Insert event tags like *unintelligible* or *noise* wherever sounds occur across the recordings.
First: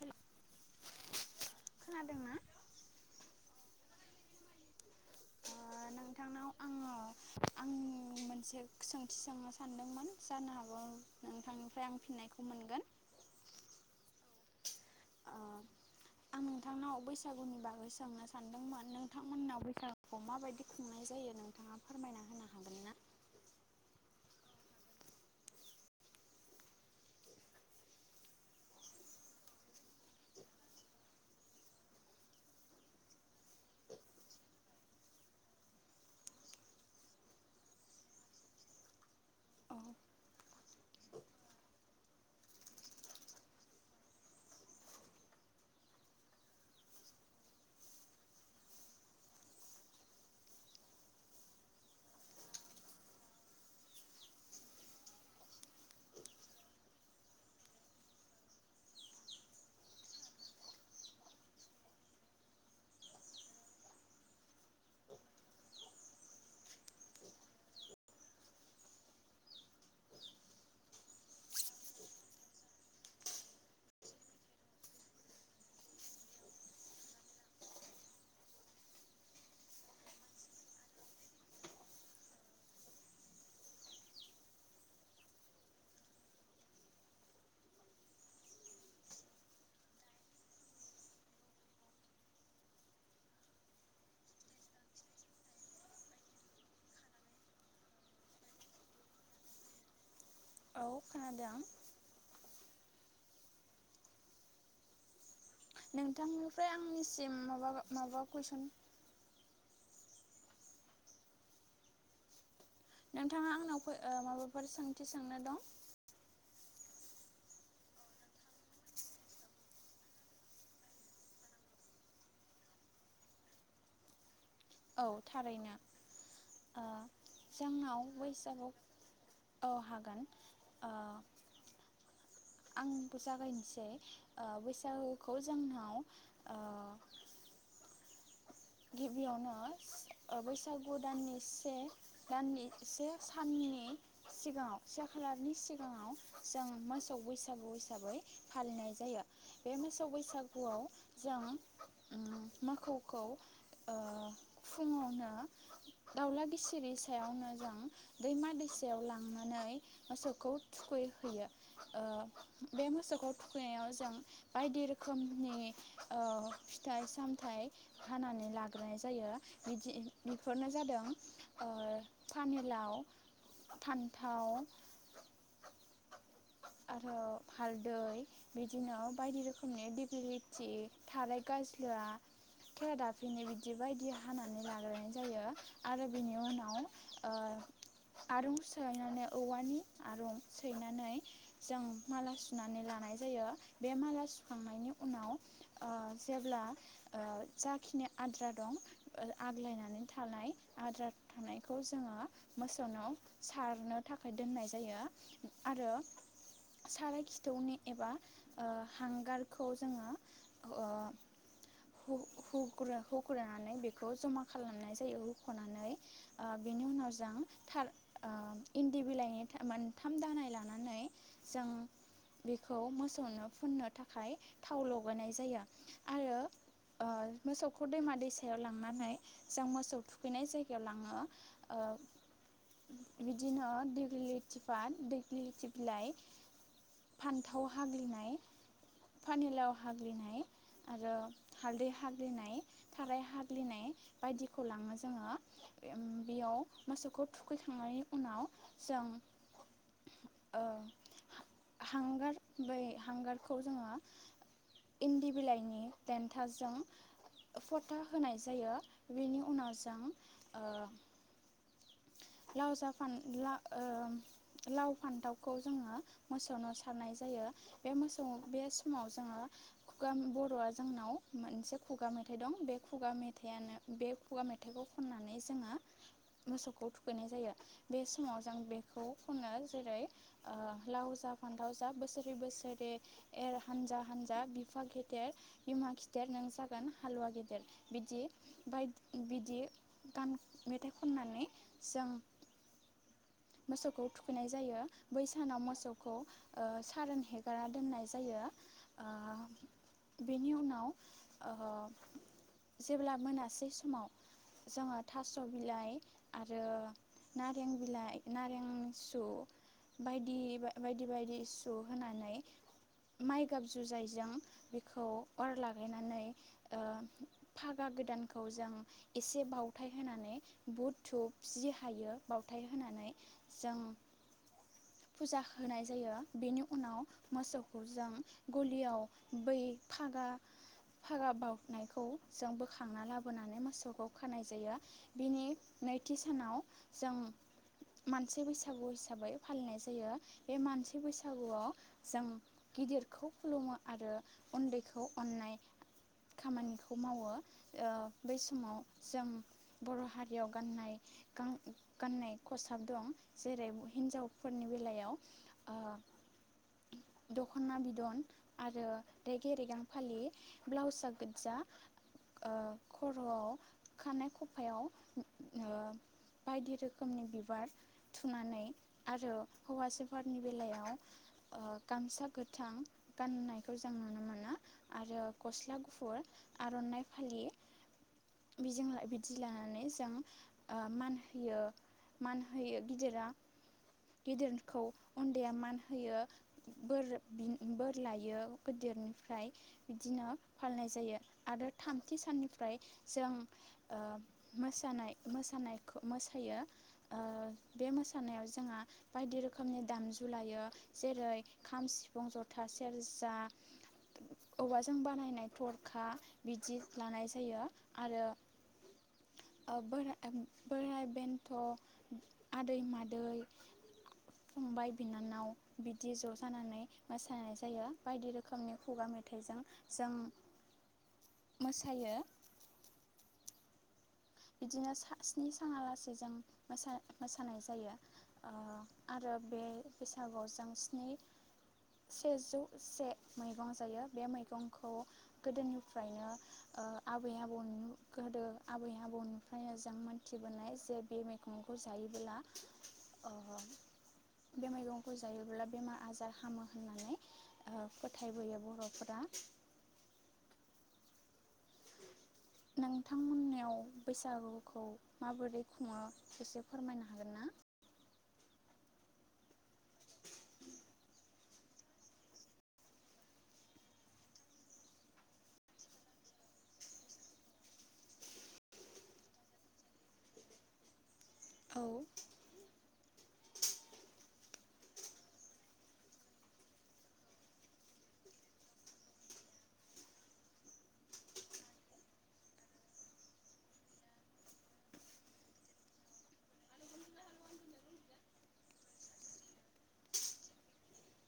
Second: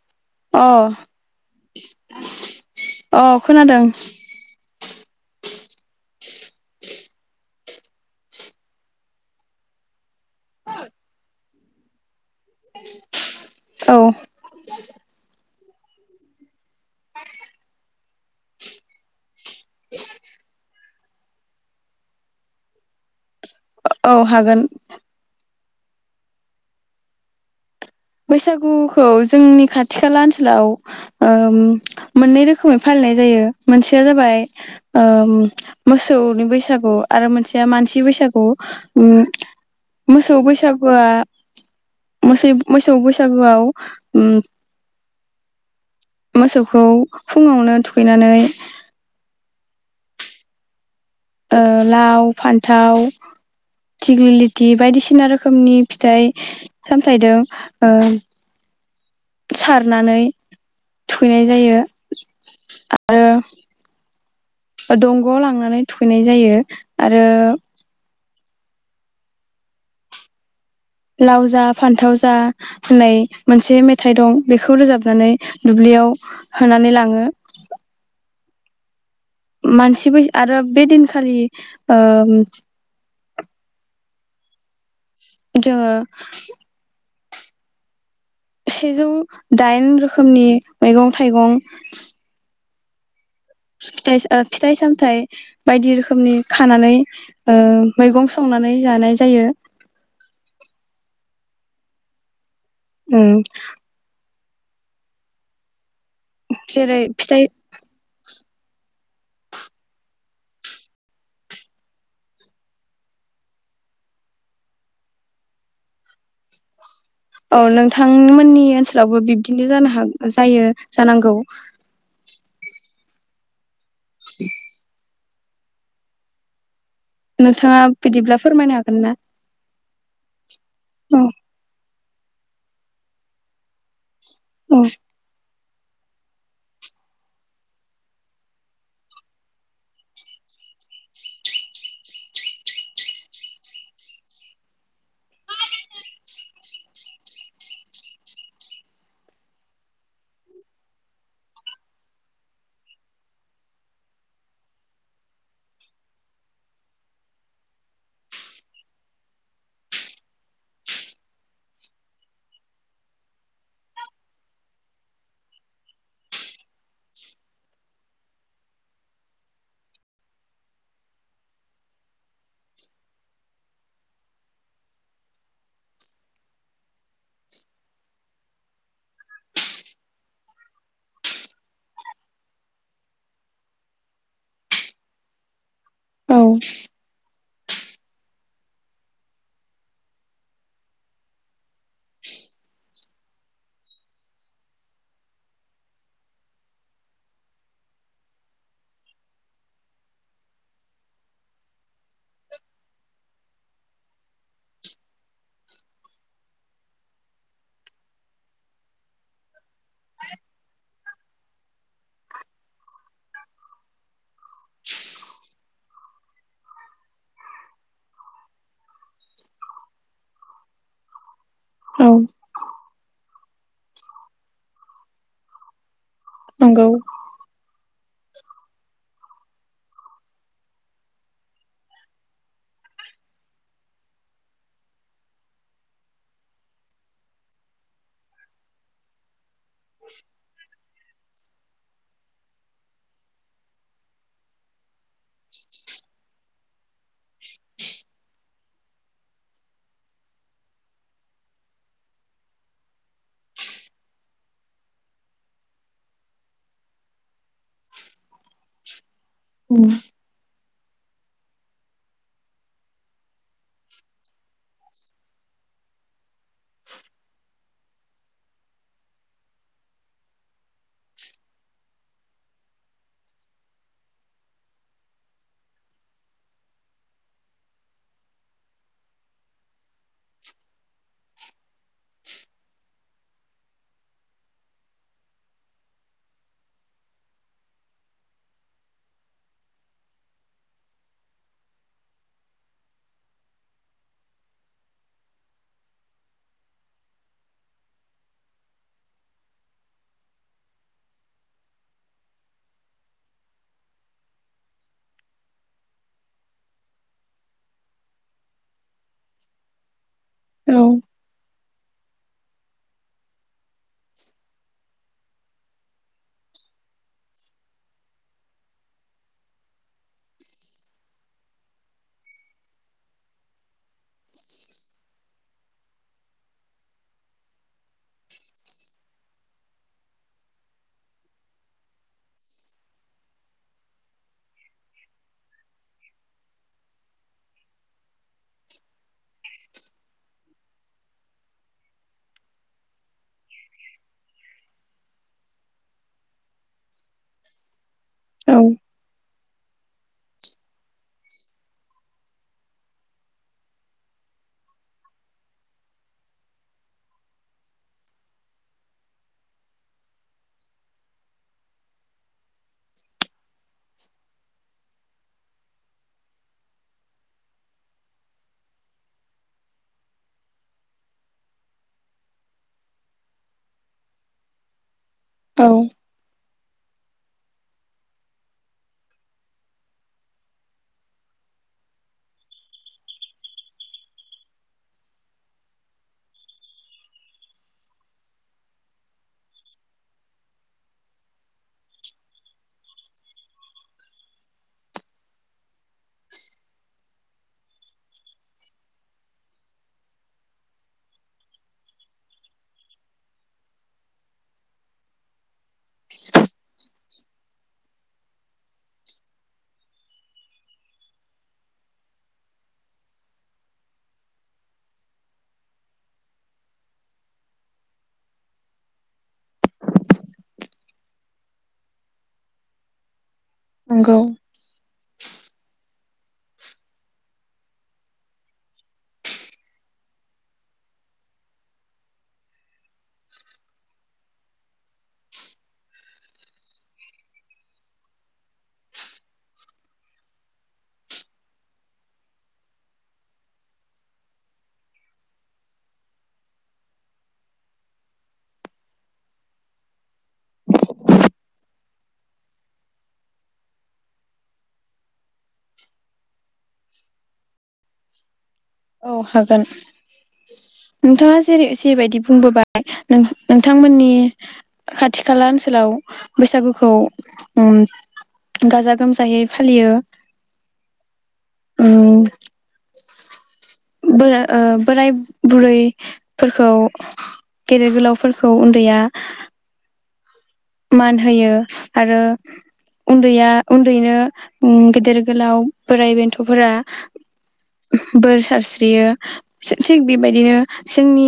हेल' अ खोनादोंना अ खोनादों नोंथांनाव आङो आं मोनसे सोंथि सोंनो सानदोंमोन जानो हागौ नोंथांनिफ्राय आं फिननायखौ मोनगोन औ ओ आं नोंथांनाव बैसागुनि बागै सोंनो सानदोंमोन नोंथांमोननाव बैसागुखौ माबायदि खुंनाय जायो नोंथाङा फोरमायना होनो हागोन ना औ हागोन बैसागुखौ जोंनि खाथि खाला ओनसोलाव मोननै रोखोमै फालिनाय जायो मोनसेया जाबाय ओ मोसौनि बैसागु आरो मोनसेया मानसि बैसागु मोसौ बैसागुआ मोसौ मोसौ बैसागुआव उम मोसौखौ फुङावनो थुखैनानै ओ लाव फान्थाव थिग्लिलिथि बायदिसिना रोखोमनि फिथाइ सामथायदों ओ सारनानै थुखैनाय जायो आरो दंग'आव लांनानै थुखैनाय जायो आरो लाव जा फान्थाव जा होननाय मोनसे मेथाइ दं बेखौ रोजाबनानै दुब्लियाव होनानै लाङो मानसिबो आरो बे दिनखालि ओ जोङो सेजौ दाइन रोखोमनि मैगं थाइगं फिथ फिथाइ सामथायाइ बायदि रोखोमनि खानानै ओ मैगं संनानै जानाय जायो औ खोनादों उम नोंथांनिफ्राय जेरै आंनिसिम फिथाइ माबा माबा कुइसन नोंथाङा आंनाव माबाफोर सोंथि सोंनो दं औ नोंथांमोननि ओनसोलावबो बिब्दिनो जानो हाग जायो जानांगौ *inaudible* औ थारैनो ओ नोंथाङा जोंनाव बिदिब्ला बैसागु फोरमायनो हागोन ना? औ हागोन औ आंबो जागायनोसै ओ औ बैसागुखौ जोंनाव ओ गिबियावनो ओ बैसागु दाननि से दाननि से साननि सिगाङाव से खालारनि सिगाङाव जों मोसौ बैसागु हिसाबै फालिनाय जायो बे मोसौ बैसागुआव ओम जों मोसौखौ ओ फुङावनो दाउला गिसिरि सायावनो जों दैमा दैसायाव लांनानै मोसौखौ थुखैहैयो ओ बे मोसौखौ थुखैनायाव जों बायदि रोखोमनि ओ फिथाइ सामथायाइ हानानै लाग्रोनाय जायो बिदि बेफोरनो जाबाय ओ पानिलाव फानथाव हालदै बिदिनो बायदि रोखोमनि दिगलिथि थाराय गाज्ला खेरादा बिनो बिदि बायदि हानानै लाग्रायाय जायो आरो बिनि औ उनाव ओ आरं सैनानै औवानि आरं सैनानै जों माला सुनानै लानाय जायो बे माला सुखांनायनि उनाव ओ जेब्ला जाखिनि आद्रा दं ओ आग्लायनानै थानाय आद्रा थानायखौ जोङो मोसौनाव सारनो थाखाय दोननाय जायो आरो साराय खिथौनि एबा ओ हांगारखौ जोङो ओ गुरखौ गुरानै बेखौ जमा खालामनाय जायो हख'नानै ओ बेनि उनाव जों थार इन्दि बिलाइनि मोनथाम दानाय लानानै जों औ बेखौ मोसौनो फुननो थाखाय थाव लगायनाय जायो नंगौ सखखौ दैमा दैसायाव लांना जों मोसौ थुखैनाय जायगायाव लाङो ओ बिदिनो दिग्लिलिथिपाथ दिग्लिलिथि बिलाइ फानथाव हाग्लिनाय पानिलाव हाग्लिनाय आरो हालदै हाग्लिनाय ग्लिनाय थाराय हाग्लिनाय बायदिखौ लाङो जोङो बेयाव मोसौखौ थुखैखांनायनि उनाव जों ओ हांगार बै हांगारखौ जोङो इन्दि बिलाइनि देन्थाजों फथा होनाय जायो बेनि उनाव उम जों ओ लाव जा फान ओ लाव फान्थावखौ जोङो मोसौनो सारनाय जायो बे मोसौ बे समाव जोङो खुगा बर'आ जोंनाव मोनसे खुगा मेथाइ दं बे खुगा मेथाइयानो बे खुगा मेथाइखौ खननानै जोङो मोसौखौ थुखैनाय जायो बे समाव जों बेखौ खनो जेरै ओ लाव जा फानथाव जा बोसोरै बोसोरै एर हानजा हानजा बिफा गेदेर बिमा खिदेर नों जागो गोन हालुवा गेदेर बिदि बाय बिदि गान मेथाइ खननानै जों मोसौखौ थुखैनाय जायो बै सानाव मोसौखौ ओ सारोन हेगारा दोननाय जायो ओ बेनि उनाव ओ जेब्ला मोनासै समाव जोङो थास' बिलाइ आरो नारें बिलाइ नारें सु बायदि औ बायदि बायदि सु होनानै माइगाब जुजायजों बेखौ अर लागायनानै ओ फागा गोदानखौ जों एसे बाव थाय होनानै बुध धुप जि हायो बावथाय होनानै जों फुजा होनाय जायो बेनि उनाव मोसौ खौ जों गलियाव बै फागा फागा बावनायखौ जों बोखांना लाबोनानै मोसौखौ खानाय जायो बिनि नैथि सानाव जों मानसि बैसागु हिसाबै फालिनाय जायो। बे मानसि बैसागुआव जों गिदिरखौ खुलुमो आरो उन्दैखौ अन्नाय खामानिखौ मावो ओ बै औ समाव जों बर' हारियाव गाननाय गा गाननाय खसाब दं जेरै हिन्जावफोरनि बेलायाव ओ दख'ना बिदन आरो रेगे रेगां फालि ब्लाउसआ गोजा ओ खर'आव खानाय खफायाव ओ बायदि रोख खोमनि बिबार थुनानै आरो हौवासाफोरनि बेलायाव ओ गामसा गोथां गाननायखौ जों नुनो मोनो। आरो गस्ला गुफुर आर'नाइ फालि बिजों ला बिदि लानानै जों ओ मान होयो। मान होयो गिदिरा गिदिरखौ उन्दैया मान होयो बोर बिन बोर लायो गोदिरनिफ्राय बिदिनो फालिनाय जायो आरो थामथि साननिफ्राय जों ओ मोसानाय मोसानायखो मोसायो। ओ बे मोसानायाव जोंहा बायदि रोखोमनि दामजु लायो जेरै खाम सिफुं जथा सेरजा औवाजों बानायनाय थरखा बिदि लानाय जायो। आरो ओ बोरा ओ बोराय बेन थ' आदै मादै फंबाय बिनानाव बिदि ज' जानानै मोसानाय जायो बायदि रोखोमनि खुगा मेथाइजों जों मोसायो। नंगौ। बिदिनो सा स्नि सानालासे जों मोसा मोसानाय जायो ओ आरो बे बैसागुआव जों स्नि सेजौ से मैगं जायो बे मैगंखौ गोदोनिफ्रायनो ओ आबै आबौनि गोदो आबैया आबौनिफ्रायनो जों मोनथिबोनाय जे बे मैगंखौ जायोबोला ओ बे मैगंखौ जायोबोला बेमार आजार हामो होननानै ओ फोथायबोयो बर'फोरा नोंथांमोननियाव बैसागुखौ माबोरै खुङो एसे फोरमायनो हागोनना? औ हागोन नोंथाङा जेरै जेबायदि बुंबोबाय नों नोंथांमोननि खाथि खाला ओनसोलाव बैसागुखौ उम्म गाजा गोमजायै फालियो। औ। उम बोरा ओ बोराय बुरै फोरखौ गेदेर गोलावफोरखौ उन्दैया मान होयो आरो उन्दैया उन्दैनो उम गेदेर गोलाव बोराइ बेन्थ'फोरा बोर सारस्रियो फिसो थिग बेबायदिनो जोंनि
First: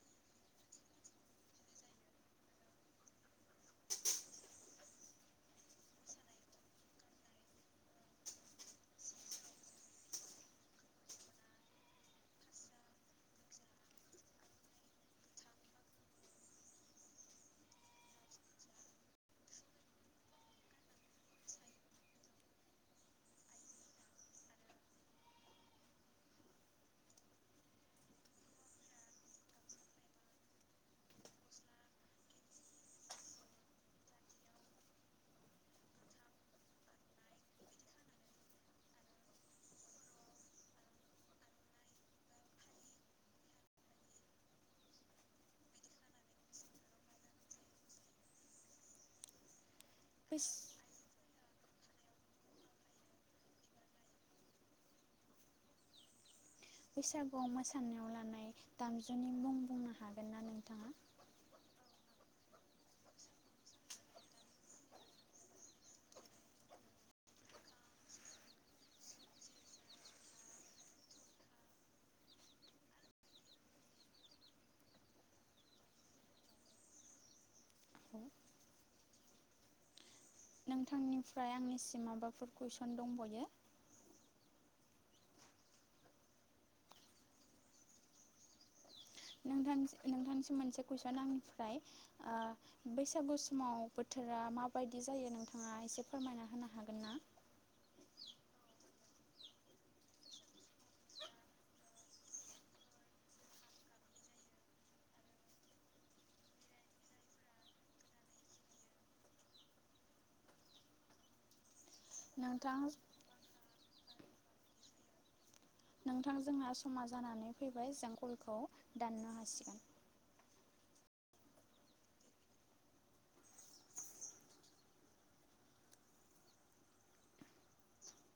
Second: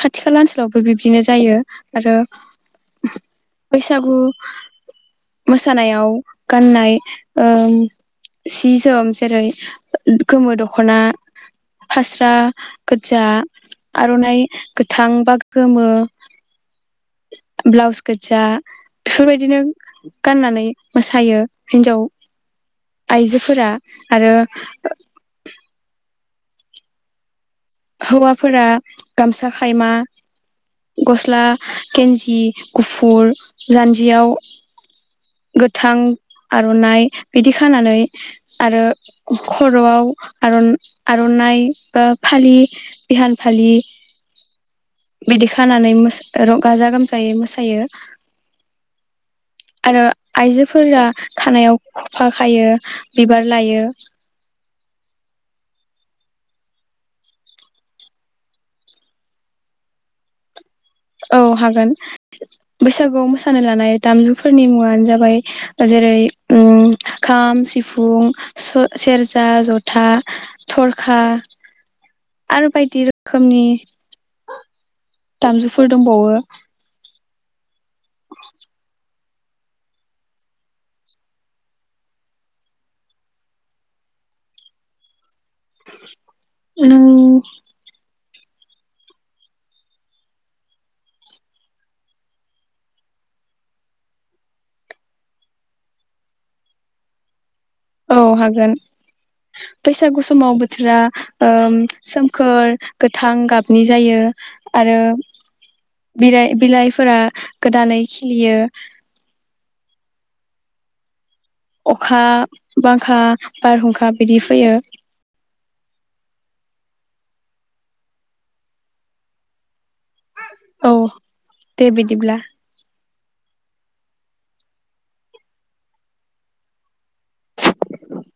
खाथि खाला ओनसोलावबो बिबदिनो जायो आरो बैसागु मोसानायाव गाननाय ओम सि जोम जेरै गोमो दख'ना फास्रा गोदजा आर'नाइ गोथां बा गोमो ब्लाउस गोदजा बेफोरबायदिनो गाननानै मोसायो हिन्जाव आइजोफोरा आरो ओ हौवाफोरा गामसा खायमा गस्ला गेन्जि गुफुर जान्जियाव गोथां आर'नाइ बिदि खानानै आरो खर'आव आरन आर'नाइ बा फालि बिहान फालि बिदि खानानै मोस र गाजा गोमजायै मोसायो। आरो आइजोफोरा खानायाव खफा खायो बिबार लायो। बैसागुआव मोसानायाव लानाय दामजुनि मुं बुंनो हागोनना नोंथाङा? औ हागोन बैसागुआव मोसानो लानाय दामजुफोरनि मुङानो जाबाय जेरै उम खाम सिफुं सो सेरजा जथा थरखा आरो बायदि रोखोमनि दामजुफोर दंबावो। नोंथांनिफ्राय आंनिसिम माबाफोर कुइसन दंबयो औ नोंथांनिस नोंथांनिसिम मोनसे कुइसन आंनिफ्राय आ बैसागु समाव बोथोरा माबायदि जायो नोंथाङा एसे फोरमायना होनो हागोनना? औ हागोन बैसागु समाव बोथोरा ओम सोमखोर गोथां गाबनि जायो आरो बिलाइ बिलाइफोरा गोदानै खिलियो अखा नोंथां बांखा बारहुंखा बिदि फैयो। नोंथां जोंहा समा जानानै फैबाय जों कलखौ दाननो हासिगोन। औ दे बिदिब्ला। *unintelligible*